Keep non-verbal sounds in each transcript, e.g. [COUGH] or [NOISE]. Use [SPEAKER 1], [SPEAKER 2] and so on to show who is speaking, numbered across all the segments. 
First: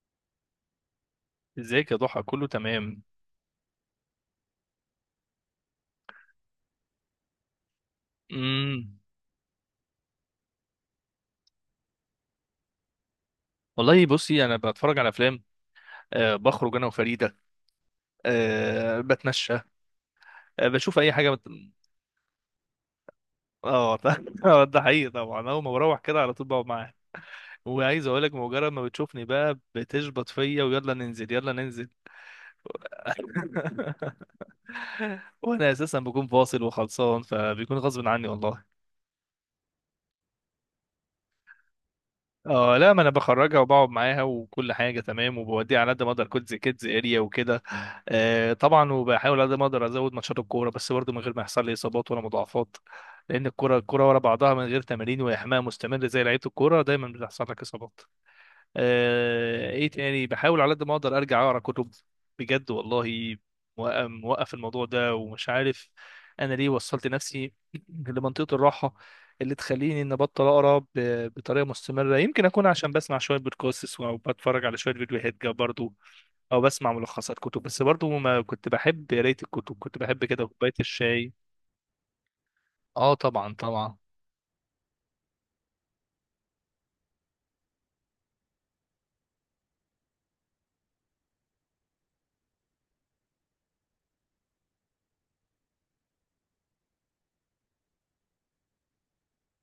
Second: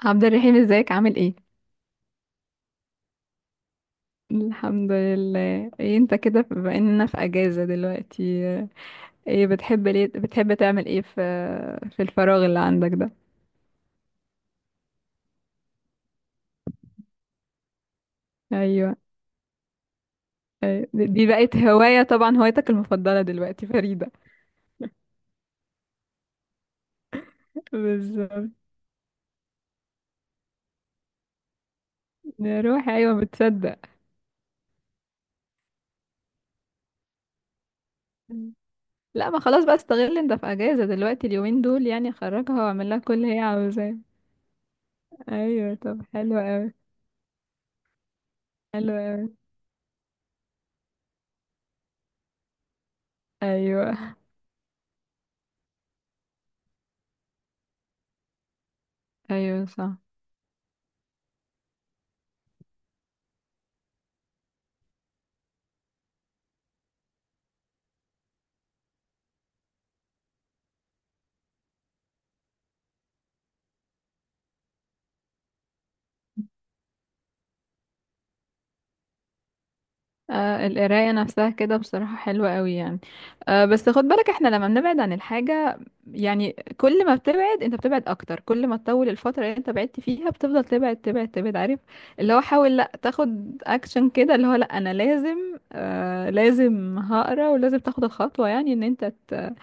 [SPEAKER 1] عبد الرحيم، ازيك؟ عامل ايه؟
[SPEAKER 2] ازيك يا ضحى؟ كله تمام.
[SPEAKER 1] الحمد لله. ايه انت كده بما اننا في اجازة دلوقتي؟
[SPEAKER 2] امم
[SPEAKER 1] ايه بتحب، ليه بتحب تعمل ايه في الفراغ اللي عندك ده؟
[SPEAKER 2] والله بصي، انا بتفرج على افلام. أه، بخرج انا وفريده.
[SPEAKER 1] ايوه.
[SPEAKER 2] أه، بتمشى. أه،
[SPEAKER 1] ايوه،
[SPEAKER 2] بشوف
[SPEAKER 1] دي
[SPEAKER 2] اي
[SPEAKER 1] دي
[SPEAKER 2] حاجه.
[SPEAKER 1] بقت هواية طبعا، هوايتك المفضلة دلوقتي
[SPEAKER 2] اه.
[SPEAKER 1] فريدة.
[SPEAKER 2] [LAUGHS] آه، ده حقيقي طبعا، اول ما بروح كده على طول بقعد معاها.
[SPEAKER 1] [LAUGHS]
[SPEAKER 2] وعايز اقول لك،
[SPEAKER 1] بالظبط.
[SPEAKER 2] مجرد ما بتشوفني بقى بتشبط فيا، ويلا ننزل يلا ننزل.
[SPEAKER 1] نروح، ايوه، بتصدق.
[SPEAKER 2] [LAUGHS] وانا اساسا بكون فاصل وخلصان، فبيكون غصب عني والله.
[SPEAKER 1] لا، ما خلاص بقى، استغل انت في اجازة دلوقتي اليومين دول، يعني خرجها
[SPEAKER 2] اه
[SPEAKER 1] واعمل
[SPEAKER 2] لا،
[SPEAKER 1] لها
[SPEAKER 2] ما انا
[SPEAKER 1] كل اللي هي
[SPEAKER 2] بخرجها وبقعد
[SPEAKER 1] عاوزاه.
[SPEAKER 2] معاها وكل حاجه تمام،
[SPEAKER 1] ايوه،
[SPEAKER 2] وبوديها على قد
[SPEAKER 1] طب
[SPEAKER 2] ما اقدر
[SPEAKER 1] حلو
[SPEAKER 2] كودز
[SPEAKER 1] قوي.
[SPEAKER 2] كيدز اريا وكده. آه طبعا،
[SPEAKER 1] حلو قوي.
[SPEAKER 2] وبحاول على قد ما اقدر ازود ماتشات الكوره، بس برضه من غير ما يحصل لي اصابات ولا مضاعفات. لان الكوره الكوره
[SPEAKER 1] ايوه
[SPEAKER 2] ورا بعضها من غير تمارين واحماء مستمر، زي لعيبه الكوره دايما بتحصل لك اصابات.
[SPEAKER 1] ايوه
[SPEAKER 2] آه، ايه
[SPEAKER 1] صح.
[SPEAKER 2] تاني، بحاول على قد ما اقدر ارجع اقرا كتب بجد والله. موقف الموضوع ده ومش عارف انا ليه وصلت نفسي [CLEARS THROAT] لمنطقة الراحة اللي تخليني ان ابطل اقرا بطريقة مستمرة. يمكن اكون عشان بسمع شوية بودكاستس او بتفرج على شوية فيديوهات جا برضو، او بسمع ملخصات كتب. بس برضو ما كنت بحب قراية الكتب، كنت بحب كده
[SPEAKER 1] آه،
[SPEAKER 2] كوباية
[SPEAKER 1] القراية
[SPEAKER 2] الشاي.
[SPEAKER 1] نفسها كده بصراحة حلوة قوي يعني.
[SPEAKER 2] اه طبعا
[SPEAKER 1] آه، بس
[SPEAKER 2] طبعا.
[SPEAKER 1] خد بالك، احنا لما بنبعد عن الحاجة يعني، كل ما بتبعد انت بتبعد اكتر، كل ما تطول الفترة اللي انت بعدت فيها بتفضل تبعد تبعد تبعد. عارف؟ اللي هو حاول، لا تاخد اكشن كده، اللي هو لا انا لازم، آه لازم هقرا، ولازم تاخد الخطوة، يعني ان انت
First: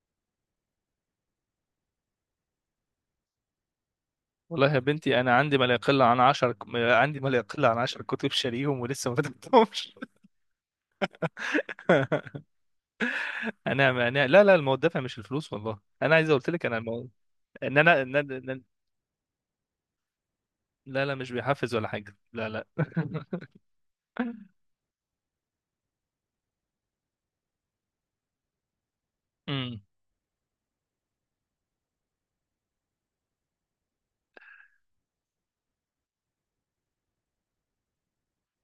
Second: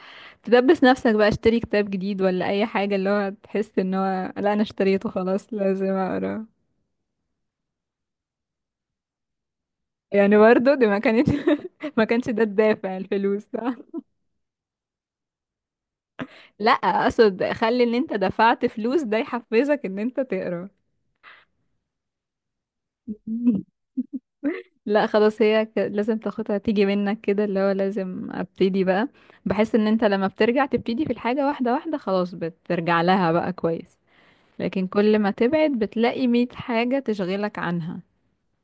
[SPEAKER 1] تدبس نفسك بقى، اشتري كتاب جديد ولا اي حاجة، اللي هو تحس ان هو لا انا
[SPEAKER 2] والله يا
[SPEAKER 1] اشتريته
[SPEAKER 2] بنتي، انا
[SPEAKER 1] خلاص
[SPEAKER 2] عندي ما لا
[SPEAKER 1] لازم
[SPEAKER 2] يقل عن
[SPEAKER 1] اقرا.
[SPEAKER 2] عشر، عندي ما لا يقل عن عشر كتب شاريهم ولسه ما فتحتهمش.
[SPEAKER 1] يعني برضه دي ما كانت، [LAUGHS] ما كانش
[SPEAKER 2] [LAUGHS]
[SPEAKER 1] ده الدافع الفلوس؟
[SPEAKER 2] انا لا لا، الموضوع دافع مش الفلوس والله. انا عايز اقول لك
[SPEAKER 1] لا،
[SPEAKER 2] انا الموضوع
[SPEAKER 1] اقصد
[SPEAKER 2] ان
[SPEAKER 1] خلي ان
[SPEAKER 2] انا،
[SPEAKER 1] انت دفعت فلوس ده يحفزك ان انت تقرا.
[SPEAKER 2] لا لا، مش بيحفز ولا حاجه، لا لا. [LAUGHS]
[SPEAKER 1] مم. لا، خلاص هي لازم تاخدها تيجي منك كده، اللي هو لازم ابتدي بقى. بحس
[SPEAKER 2] امم
[SPEAKER 1] ان انت لما بترجع تبتدي في الحاجة واحدة واحدة خلاص بترجع لها بقى كويس. لكن كل ما تبعد بتلاقي مية حاجة تشغلك عنها.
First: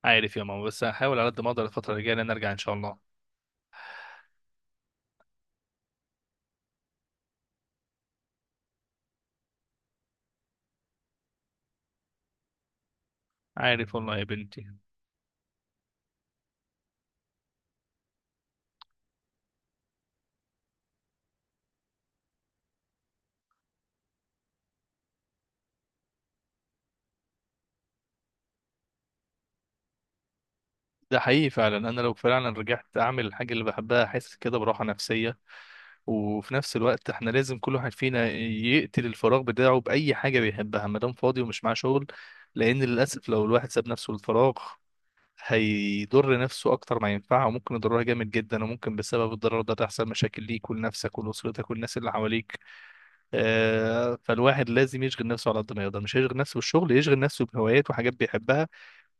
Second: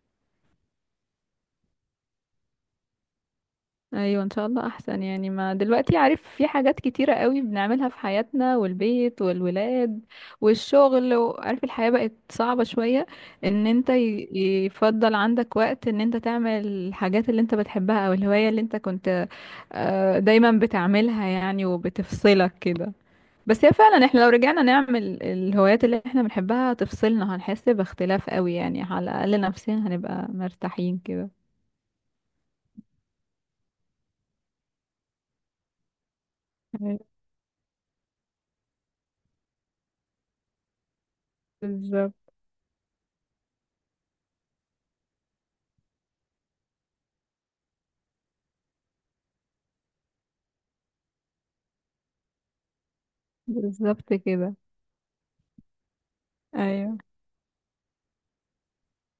[SPEAKER 2] عارف يا ماما، بس هحاول على قد ما اقدر الفتره الجايه ان انا ارجع ان شاء الله.
[SPEAKER 1] ايوه، ان شاء الله احسن، يعني ما دلوقتي عارف في حاجات كتيرة قوي بنعملها في حياتنا والبيت والولاد والشغل، وعارف الحياة بقت صعبة شوية. ان انت
[SPEAKER 2] عارف والله يا بنتي،
[SPEAKER 1] يفضل عندك وقت ان انت تعمل الحاجات اللي انت بتحبها او الهواية اللي انت كنت دايما بتعملها يعني وبتفصلك كده. بس هي فعلا احنا لو رجعنا نعمل الهوايات اللي احنا بنحبها هتفصلنا، هنحس باختلاف قوي يعني، على الاقل نفسيا هنبقى مرتاحين
[SPEAKER 2] ده
[SPEAKER 1] كده.
[SPEAKER 2] حقيقي فعلا. انا لو فعلا رجعت اعمل الحاجه اللي بحبها احس كده براحه نفسيه. وفي نفس
[SPEAKER 1] أيوة،
[SPEAKER 2] الوقت احنا لازم كل واحد فينا يقتل الفراغ بتاعه باي حاجه بيحبها، ما دام فاضي ومش معاه شغل.
[SPEAKER 1] بالظبط.
[SPEAKER 2] لان للاسف لو الواحد ساب نفسه للفراغ هيضر نفسه اكتر ما ينفعه، وممكن يضرها جامد جدا، وممكن بسبب الضرر ده تحصل مشاكل ليك ولنفسك ولاسرتك والناس اللي حواليك.
[SPEAKER 1] بالظبط
[SPEAKER 2] آه،
[SPEAKER 1] كده.
[SPEAKER 2] فالواحد لازم يشغل نفسه على قد ما يقدر. مش هيشغل نفسه بالشغل،
[SPEAKER 1] ايوه
[SPEAKER 2] يشغل نفسه بهوايات وحاجات بيحبها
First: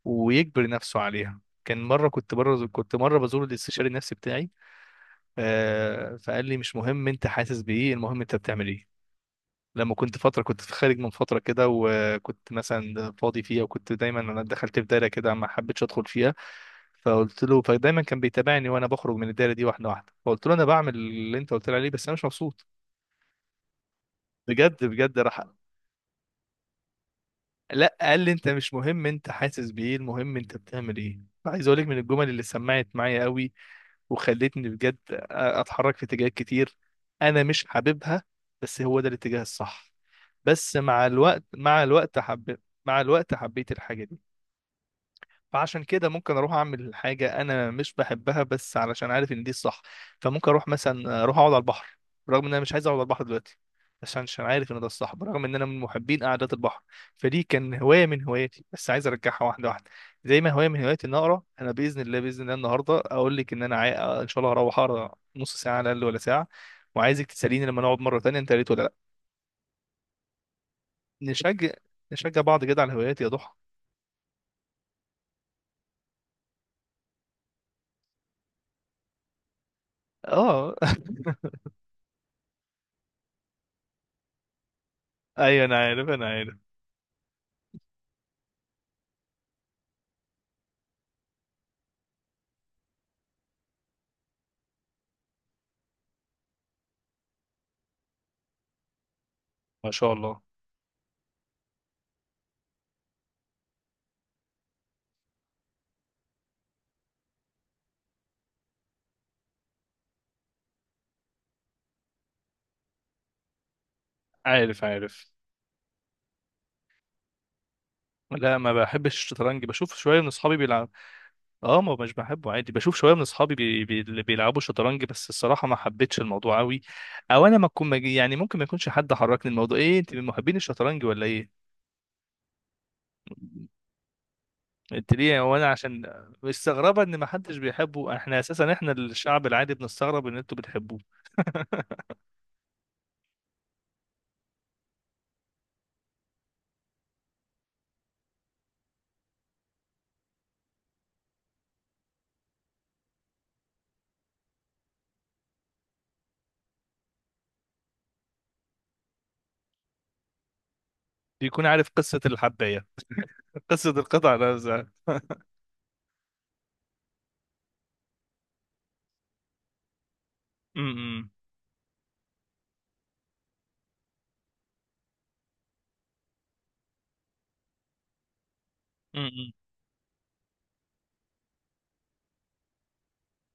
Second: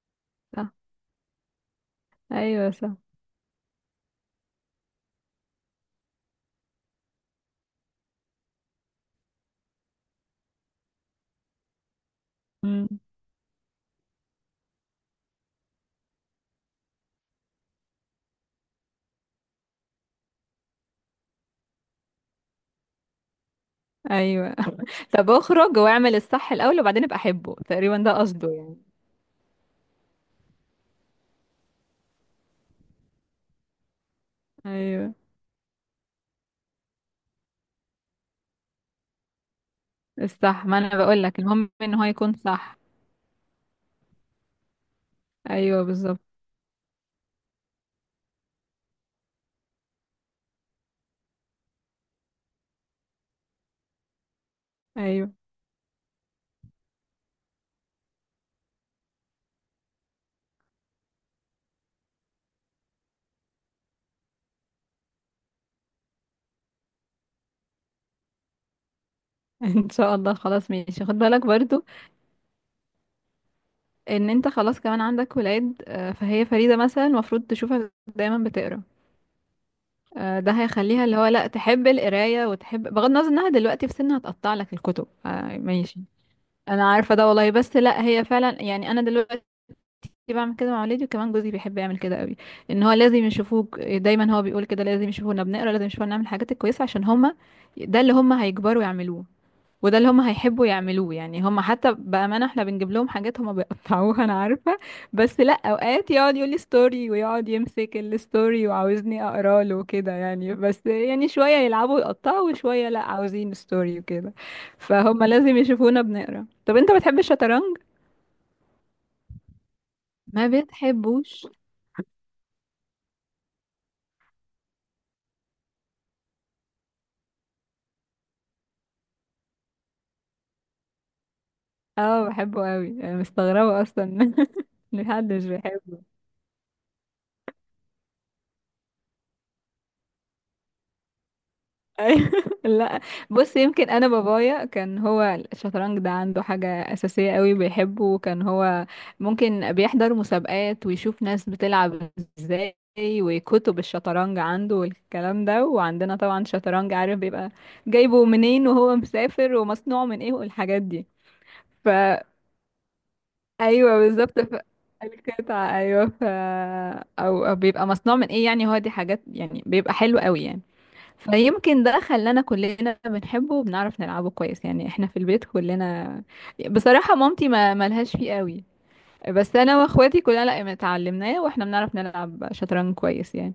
[SPEAKER 2] ويجبر
[SPEAKER 1] صح.
[SPEAKER 2] نفسه عليها. كان مره كنت بره،
[SPEAKER 1] ايوه صح.
[SPEAKER 2] كنت مره بزور الاستشاري النفسي بتاعي. آه، فقال لي مش مهم انت حاسس بايه، المهم انت بتعمل ايه. لما كنت فتره، كنت في خارج من فتره كده وكنت
[SPEAKER 1] امم.
[SPEAKER 2] مثلا فاضي فيها، وكنت دايما انا دخلت في دايره كده ما حبيتش ادخل فيها. فقلت له، فدايما كان بيتابعني وانا بخرج من الدايره دي واحده واحده. فقلت له انا بعمل اللي انت قلت لي عليه، بس انا مش مبسوط
[SPEAKER 1] ايوه.
[SPEAKER 2] بجد
[SPEAKER 1] [LAUGHS]
[SPEAKER 2] بجد.
[SPEAKER 1] طب
[SPEAKER 2] راح
[SPEAKER 1] اخرج واعمل الصح الاول وبعدين ابقى احبه،
[SPEAKER 2] لا
[SPEAKER 1] تقريبا ده
[SPEAKER 2] قال لي، انت
[SPEAKER 1] قصده
[SPEAKER 2] مش
[SPEAKER 1] يعني.
[SPEAKER 2] مهم انت حاسس بايه، المهم انت بتعمل ايه. عايز اقول لك من الجمل اللي سمعت معايا قوي، وخلتني بجد
[SPEAKER 1] ايوه،
[SPEAKER 2] اتحرك في اتجاهات كتير انا مش حاببها، بس هو ده الاتجاه الصح.
[SPEAKER 1] الصح،
[SPEAKER 2] بس
[SPEAKER 1] ما انا
[SPEAKER 2] مع
[SPEAKER 1] بقول لك
[SPEAKER 2] الوقت،
[SPEAKER 1] المهم
[SPEAKER 2] مع
[SPEAKER 1] ان هو
[SPEAKER 2] الوقت،
[SPEAKER 1] يكون صح.
[SPEAKER 2] حبيت الحاجه دي.
[SPEAKER 1] ايوه
[SPEAKER 2] فعشان كده
[SPEAKER 1] بالظبط.
[SPEAKER 2] ممكن اروح اعمل حاجه انا مش بحبها، بس علشان عارف ان دي الصح. فممكن اروح، مثلا اروح اقعد على البحر رغم ان انا مش عايز اقعد على البحر دلوقتي، عشان عارف ان ده الصح،
[SPEAKER 1] ايوه.
[SPEAKER 2] برغم ان انا من محبين قعدات البحر. فدي كان هوايه من هواياتي، بس عايز ارجعها واحده واحده. زي ما هوايه من هواياتي ان اقرا انا باذن الله. باذن الله النهارده اقول لك ان انا آه، ان شاء الله هروح اقرا نص ساعه على الاقل ولا ساعه. وعايزك تساليني لما نقعد مره تانية انت قريت ولا لا.
[SPEAKER 1] [LAUGHS] ان شاء الله. خلاص ماشي. خد بالك
[SPEAKER 2] نشجع
[SPEAKER 1] برضو
[SPEAKER 2] نشجع بعض كده على الهوايات يا ضحى.
[SPEAKER 1] ان انت خلاص كمان عندك ولاد، فهي فريدة مثلا المفروض تشوفك دايما بتقرا. ده
[SPEAKER 2] اه. [LAUGHS]
[SPEAKER 1] هيخليها اللي هو لا تحب القرايه وتحب بغض النظر انها دلوقتي في سنها هتقطع لك الكتب. آه،
[SPEAKER 2] ايوه انا
[SPEAKER 1] ماشي.
[SPEAKER 2] عارف، انا عارف.
[SPEAKER 1] انا عارفه ده والله، بس لا هي فعلا يعني. انا دلوقتي كنت بعمل كده مع ولادي، وكمان جوزي بيحب يعمل كده قوي. ان هو لازم يشوفوك دايما، هو بيقول كده لازم يشوفونا بنقرا، لازم يشوفونا نعمل الحاجات الكويسه عشان هما ده اللي هما هيكبروا يعملوه
[SPEAKER 2] ما
[SPEAKER 1] وده اللي
[SPEAKER 2] شاء
[SPEAKER 1] هما
[SPEAKER 2] الله.
[SPEAKER 1] هيحبوا يعملوه. يعني هما حتى بامانه احنا بنجيب لهم حاجات هما بيقطعوها، انا عارفه. بس لا اوقات يقعد يقول لي ستوري، ويقعد يمسك الستوري وعاوزني اقرا له كده يعني. بس يعني شويه يلعبوا يقطعوا وشويه لا عاوزين ستوري وكده.
[SPEAKER 2] عارف
[SPEAKER 1] فهما
[SPEAKER 2] عارف.
[SPEAKER 1] لازم يشوفونا بنقرا. طب انت بتحب الشطرنج؟
[SPEAKER 2] لا ما بحبش الشطرنج، بشوف شويه من
[SPEAKER 1] ما
[SPEAKER 2] اصحابي بيلعب.
[SPEAKER 1] بتحبوش؟
[SPEAKER 2] اه، ما مش بحبه عادي، بشوف شويه من اصحابي اللي بيلعبوا شطرنج، بس الصراحه ما حبيتش الموضوع قوي. او انا ما اكون يعني ممكن ما يكونش حد حركني الموضوع. ايه انت من محبين الشطرنج ولا ايه؟
[SPEAKER 1] اه، بحبه قوي، انا مستغربه اصلا [LAUGHS] ان
[SPEAKER 2] انت
[SPEAKER 1] حد
[SPEAKER 2] ليه؟
[SPEAKER 1] مش
[SPEAKER 2] هو انا عشان
[SPEAKER 1] بيحبه.
[SPEAKER 2] مستغربه ان ما حدش بيحبه؟ احنا اساسا، احنا الشعب العادي بنستغرب ان انتوا بتحبوه.
[SPEAKER 1] أيوة. [LAUGHS] لا، بص يمكن انا بابايا كان هو الشطرنج ده عنده حاجه اساسيه قوي بيحبه، وكان هو ممكن بيحضر مسابقات ويشوف ناس بتلعب ازاي، وكتب الشطرنج عنده والكلام ده، وعندنا طبعا شطرنج عارف بيبقى جايبه منين وهو مسافر ومصنوع من ايه والحاجات دي.
[SPEAKER 2] بيكون عارف قصه الحبايه. قصه
[SPEAKER 1] ايوه
[SPEAKER 2] القطع
[SPEAKER 1] بالظبط،
[SPEAKER 2] نفسها. [LAUGHS]
[SPEAKER 1] القطعة، ايوه، او بيبقى مصنوع من ايه يعني، هو دي حاجات يعني بيبقى حلو قوي يعني.
[SPEAKER 2] م- م-
[SPEAKER 1] فيمكن ده خلانا كلنا بنحبه وبنعرف نلعبه كويس يعني، احنا في البيت كلنا بصراحة. مامتي ما ملهاش فيه قوي،
[SPEAKER 2] م- م-
[SPEAKER 1] بس انا واخواتي كلنا لا اتعلمناه، واحنا بنعرف نلعب شطرنج كويس يعني.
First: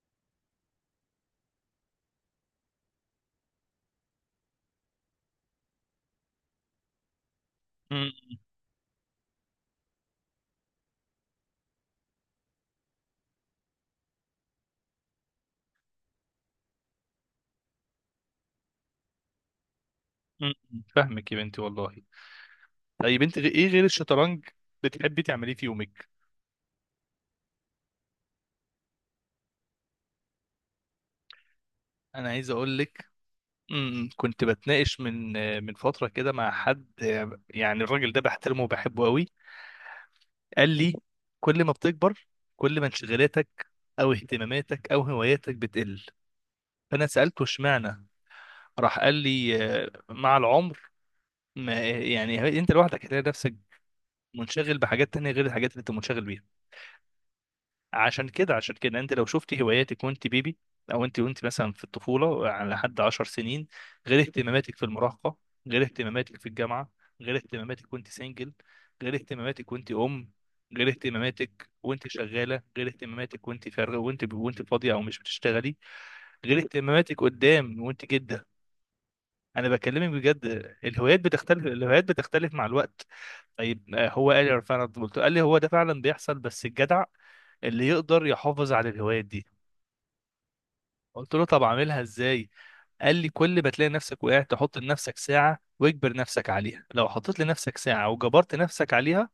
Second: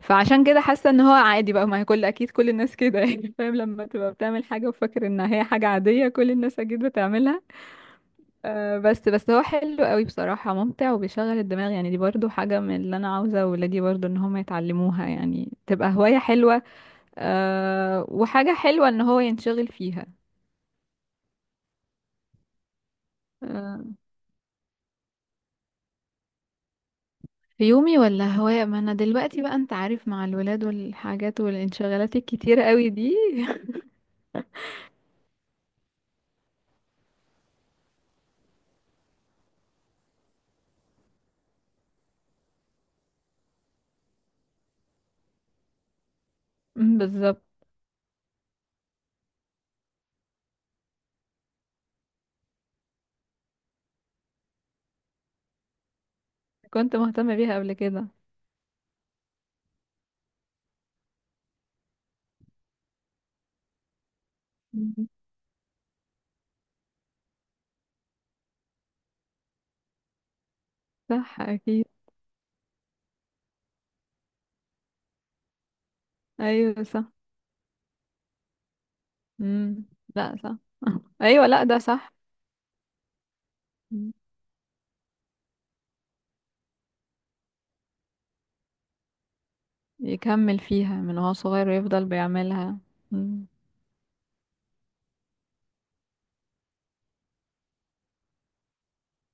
[SPEAKER 1] فعشان كده حاسة ان هو عادي بقى، ما هي كل، اكيد كل الناس كده يعني. [LAUGHS] فاهم؟ لما تبقى بتعمل حاجة وفاكر انها هي حاجة عادية كل الناس اكيد بتعملها.
[SPEAKER 2] م-
[SPEAKER 1] آه، بس هو حلو قوي بصراحة، ممتع وبيشغل الدماغ يعني، دي برضو حاجة من اللي أنا عاوزة ولادي برضو إن هم يتعلموها يعني، تبقى هواية حلوة. أه، وحاجة حلوة إن هو ينشغل فيها.
[SPEAKER 2] م- فاهمك يا بنتي والله. طيب انت ايه غير
[SPEAKER 1] أه،
[SPEAKER 2] الشطرنج بتحبي تعمليه في يومك؟
[SPEAKER 1] في يومي ولا هواية، ما أنا دلوقتي بقى أنت عارف مع الولاد والحاجات والانشغالات
[SPEAKER 2] انا عايز
[SPEAKER 1] الكتيرة
[SPEAKER 2] اقول
[SPEAKER 1] قوي
[SPEAKER 2] لك،
[SPEAKER 1] دي. [LAUGHS]
[SPEAKER 2] كنت بتناقش من فتره كده مع حد. يعني الراجل ده بحترمه وبحبه قوي. قال لي، كل ما بتكبر، كل ما انشغالاتك او اهتماماتك او هواياتك بتقل.
[SPEAKER 1] مم،
[SPEAKER 2] فانا
[SPEAKER 1] بالظبط.
[SPEAKER 2] سالته اشمعنى؟ راح قال لي، اه، مع العمر، ما يعني انت لوحدك هتلاقي نفسك منشغل بحاجات تانية غير الحاجات اللي انت منشغل بيها.
[SPEAKER 1] كنت مهتمة بيها قبل كده.
[SPEAKER 2] عشان كده انت لو شفتي هواياتك وانت بيبي، او انت وانت مثلا في الطفوله على لحد 10 سنين، غير اهتماماتك في
[SPEAKER 1] مم.
[SPEAKER 2] المراهقه، غير اهتماماتك في الجامعه، غير اهتماماتك وانت سنجل، غير اهتماماتك وانت ام، غير
[SPEAKER 1] صح
[SPEAKER 2] اهتماماتك
[SPEAKER 1] أكيد.
[SPEAKER 2] وانت شغاله، غير اهتماماتك وانت فارغه، وانت فاضيه او مش بتشتغلي، غير
[SPEAKER 1] أيوة صح.
[SPEAKER 2] اهتماماتك قدام وانت جده. انا
[SPEAKER 1] مم.
[SPEAKER 2] بكلمك
[SPEAKER 1] لا
[SPEAKER 2] بجد.
[SPEAKER 1] صح. [LAUGHS]
[SPEAKER 2] الهوايات
[SPEAKER 1] أيوة، لا
[SPEAKER 2] بتختلف،
[SPEAKER 1] ده
[SPEAKER 2] الهوايات
[SPEAKER 1] صح.
[SPEAKER 2] بتختلف مع الوقت. طيب آه، هو قال لي فعلا، قال لي هو ده فعلا بيحصل، بس الجدع اللي يقدر يحافظ على الهوايات دي.
[SPEAKER 1] يكمل فيها من هو
[SPEAKER 2] قلت له طب
[SPEAKER 1] صغير
[SPEAKER 2] اعملها
[SPEAKER 1] ويفضل
[SPEAKER 2] ازاي؟
[SPEAKER 1] بيعملها.
[SPEAKER 2] قال لي
[SPEAKER 1] مم.
[SPEAKER 2] كل ما تلاقي نفسك وقعت تحط لنفسك ساعة واجبر نفسك عليها. لو حطيت لنفسك ساعة وجبرت نفسك عليها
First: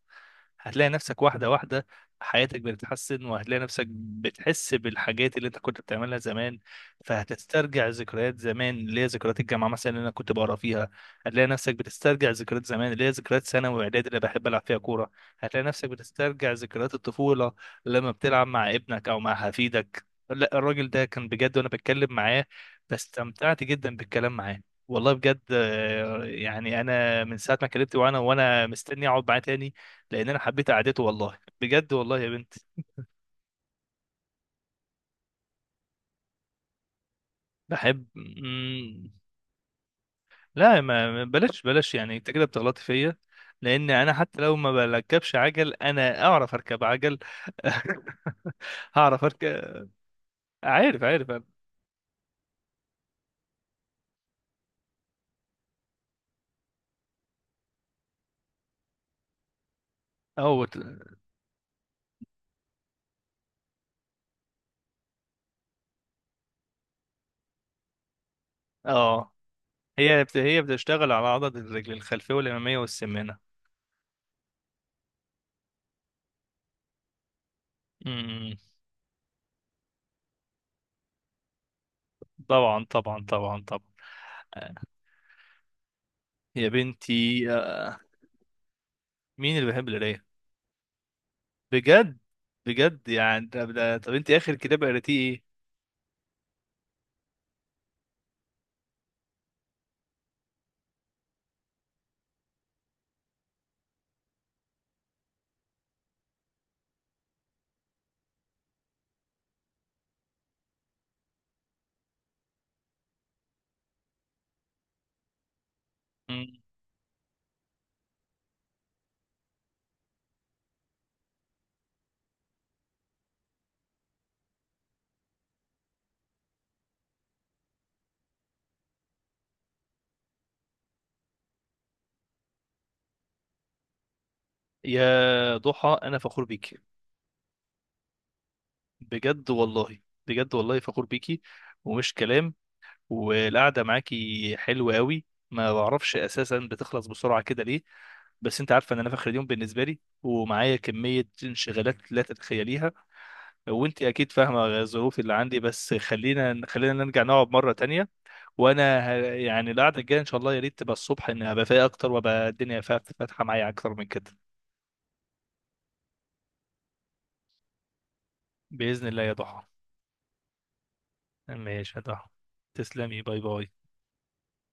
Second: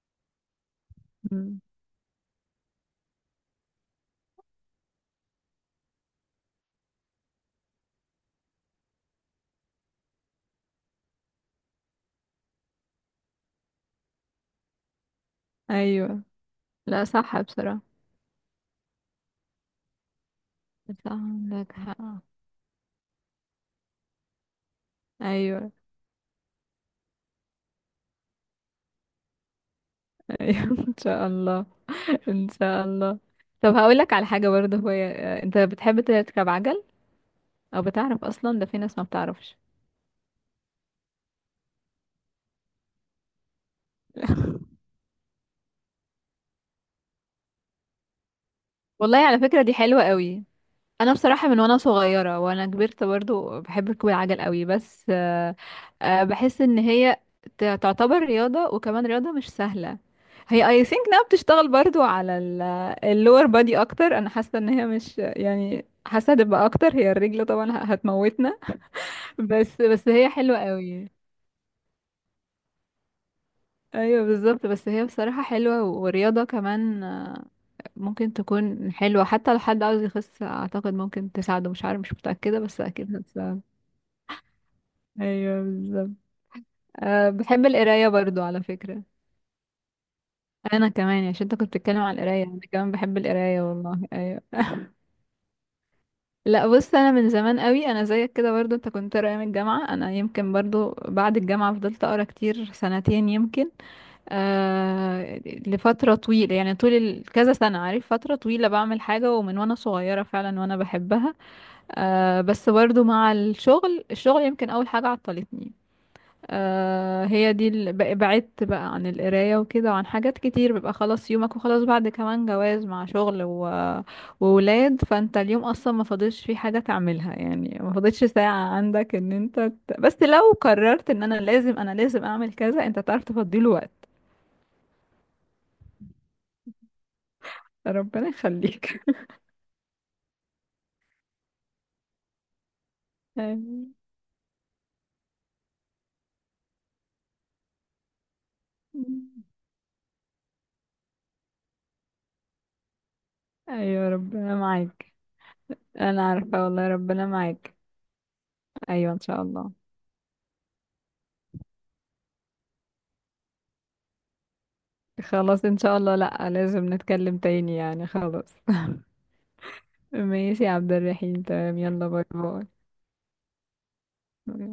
[SPEAKER 2] هتلاقي نفسك واحدة
[SPEAKER 1] مم.
[SPEAKER 2] واحدة حياتك بتتحسن، وهتلاقي نفسك بتحس بالحاجات اللي انت كنت بتعملها زمان. فهتسترجع ذكريات زمان اللي هي ذكريات الجامعة مثلا اللي انا كنت بقرا فيها. هتلاقي نفسك بتسترجع ذكريات زمان اللي هي ذكريات ثانوي واعدادي اللي بحب العب فيها كورة. هتلاقي نفسك
[SPEAKER 1] ايوه،
[SPEAKER 2] بتسترجع ذكريات
[SPEAKER 1] لا صح
[SPEAKER 2] الطفولة
[SPEAKER 1] بصراحة.
[SPEAKER 2] لما بتلعب مع ابنك او مع حفيدك. لا الراجل ده
[SPEAKER 1] صح،
[SPEAKER 2] كان بجد، وانا
[SPEAKER 1] عندك
[SPEAKER 2] بتكلم
[SPEAKER 1] حق.
[SPEAKER 2] معاه فاستمتعت جدا بالكلام معاه والله بجد.
[SPEAKER 1] ايوه.
[SPEAKER 2] آه، يعني انا من ساعة ما كلمت وانا مستني اقعد معاه تاني، لان انا
[SPEAKER 1] ايوه.
[SPEAKER 2] حبيت
[SPEAKER 1] [LAUGHS] ان
[SPEAKER 2] قعدته
[SPEAKER 1] شاء
[SPEAKER 2] والله
[SPEAKER 1] الله.
[SPEAKER 2] بجد، والله يا
[SPEAKER 1] ان
[SPEAKER 2] بنت.
[SPEAKER 1] شاء الله. طب هقول لك على حاجة برضه، هو انت بتحب تركب عجل؟ او
[SPEAKER 2] بحب.
[SPEAKER 1] بتعرف اصلا، ده في ناس ما
[SPEAKER 2] مم.
[SPEAKER 1] بتعرفش.
[SPEAKER 2] لا، بلاش بلاش، يعني انت كده بتغلطي فيا. لان انا حتى لو ما بركبش عجل انا اعرف اركب عجل. [LAUGHS]
[SPEAKER 1] والله
[SPEAKER 2] هعرف
[SPEAKER 1] على فكرة دي
[SPEAKER 2] اركب.
[SPEAKER 1] حلوة قوي.
[SPEAKER 2] عارف
[SPEAKER 1] انا
[SPEAKER 2] عارف انا.
[SPEAKER 1] بصراحه من وانا صغيره وانا كبرت برضو بحب ركوب العجل قوي، بس بحس ان هي تعتبر رياضه، وكمان رياضه مش سهله.
[SPEAKER 2] أو...
[SPEAKER 1] هي
[SPEAKER 2] بت-
[SPEAKER 1] اي ثينك انها بتشتغل برضو على اللور بادي اكتر، انا حاسه ان هي مش يعني، حاسه هتبقى اكتر، هي الرجل طبعا هتموتنا.
[SPEAKER 2] اه.
[SPEAKER 1] [LAUGHS] بس هي حلوه
[SPEAKER 2] هي
[SPEAKER 1] قوي.
[SPEAKER 2] بتشتغل على عضلة الرجل الخلفية والأمامية والسمانة.
[SPEAKER 1] ايوه بالظبط، بس هي بصراحه حلوه ورياضه كمان، ممكن
[SPEAKER 2] مم.
[SPEAKER 1] تكون حلوه حتى لو حد عاوز يخس، اعتقد ممكن تساعده، مش عارف، مش متاكده بس
[SPEAKER 2] طبعا
[SPEAKER 1] اكيد
[SPEAKER 2] طبعا
[SPEAKER 1] هتساعده.
[SPEAKER 2] طبعا طبعا. آه.
[SPEAKER 1] ايوه بالظبط.
[SPEAKER 2] يا
[SPEAKER 1] أه،
[SPEAKER 2] بنتي
[SPEAKER 1] بحب
[SPEAKER 2] آه.
[SPEAKER 1] القرايه برضو على فكره.
[SPEAKER 2] مين اللي بيحب القراية؟
[SPEAKER 1] انا كمان يعني، عشان انت كنت بتتكلم على
[SPEAKER 2] بجد؟
[SPEAKER 1] القرايه انا كمان
[SPEAKER 2] بجد
[SPEAKER 1] بحب
[SPEAKER 2] يعني؟
[SPEAKER 1] القرايه والله،
[SPEAKER 2] طب انت
[SPEAKER 1] ايوه.
[SPEAKER 2] اخر كتاب
[SPEAKER 1] [LAUGHS]
[SPEAKER 2] قريتيه
[SPEAKER 1] لا بص انا من زمان قوي، انا زيك كده برضو، انت كنت قارئ من الجامعه، انا يمكن برضو بعد الجامعه فضلت اقرا كتير سنتين يمكن. آه، لفتره طويله يعني، طول كذا سنه عارف، فتره طويله بعمل حاجه، ومن وانا صغيره فعلا وانا بحبها. آه، بس برضو مع الشغل يمكن اول حاجه عطلتني.
[SPEAKER 2] ايه؟
[SPEAKER 1] آه، هي دي بعدت بقى عن القراية وكده وعن حاجات كتير، بيبقى خلاص يومك، وخلاص بعد كمان جواز مع شغل وولاد، فانت اليوم اصلا ما فاضلش فيه حاجة تعملها يعني، ما فاضلش ساعة عندك ان انت بس لو قررت ان انا لازم اعمل كذا، انت تعرف تفضيله وقت.
[SPEAKER 2] يا ضحى انا فخور بيكي
[SPEAKER 1] ربنا يخليك.
[SPEAKER 2] بجد والله. بجد والله فخور بيكي، ومش كلام.
[SPEAKER 1] [LAUGHS]
[SPEAKER 2] والقعده
[SPEAKER 1] آمين.
[SPEAKER 2] معاكي حلوه قوي. ما بعرفش اساسا بتخلص بسرعه كده ليه، بس انت عارفه ان انا في اخر اليوم بالنسبه لي ومعايا كميه انشغالات لا تتخيليها، وانت
[SPEAKER 1] ايوه
[SPEAKER 2] اكيد
[SPEAKER 1] ربنا
[SPEAKER 2] فاهمه
[SPEAKER 1] معاك.
[SPEAKER 2] الظروف اللي عندي. بس
[SPEAKER 1] انا
[SPEAKER 2] خلينا
[SPEAKER 1] عارفة والله،
[SPEAKER 2] خلينا نرجع
[SPEAKER 1] ربنا
[SPEAKER 2] نقعد مره
[SPEAKER 1] معاك.
[SPEAKER 2] تانية.
[SPEAKER 1] ايوه ان شاء
[SPEAKER 2] يعني
[SPEAKER 1] الله.
[SPEAKER 2] القعده الجايه ان شاء الله يا ريت تبقى الصبح، ان ابقى فايق اكتر وابقى الدنيا فاتحه معايا اكتر من كده.
[SPEAKER 1] خلاص ان شاء الله، لا لازم نتكلم تاني يعني، خلاص.
[SPEAKER 2] باذن الله يا ضحى.
[SPEAKER 1] ماشي يا عبد الرحيم، تمام،
[SPEAKER 2] ماشي يا
[SPEAKER 1] يلا باي.
[SPEAKER 2] ضحى. تسلمي. باي باي.
[SPEAKER 1] باي.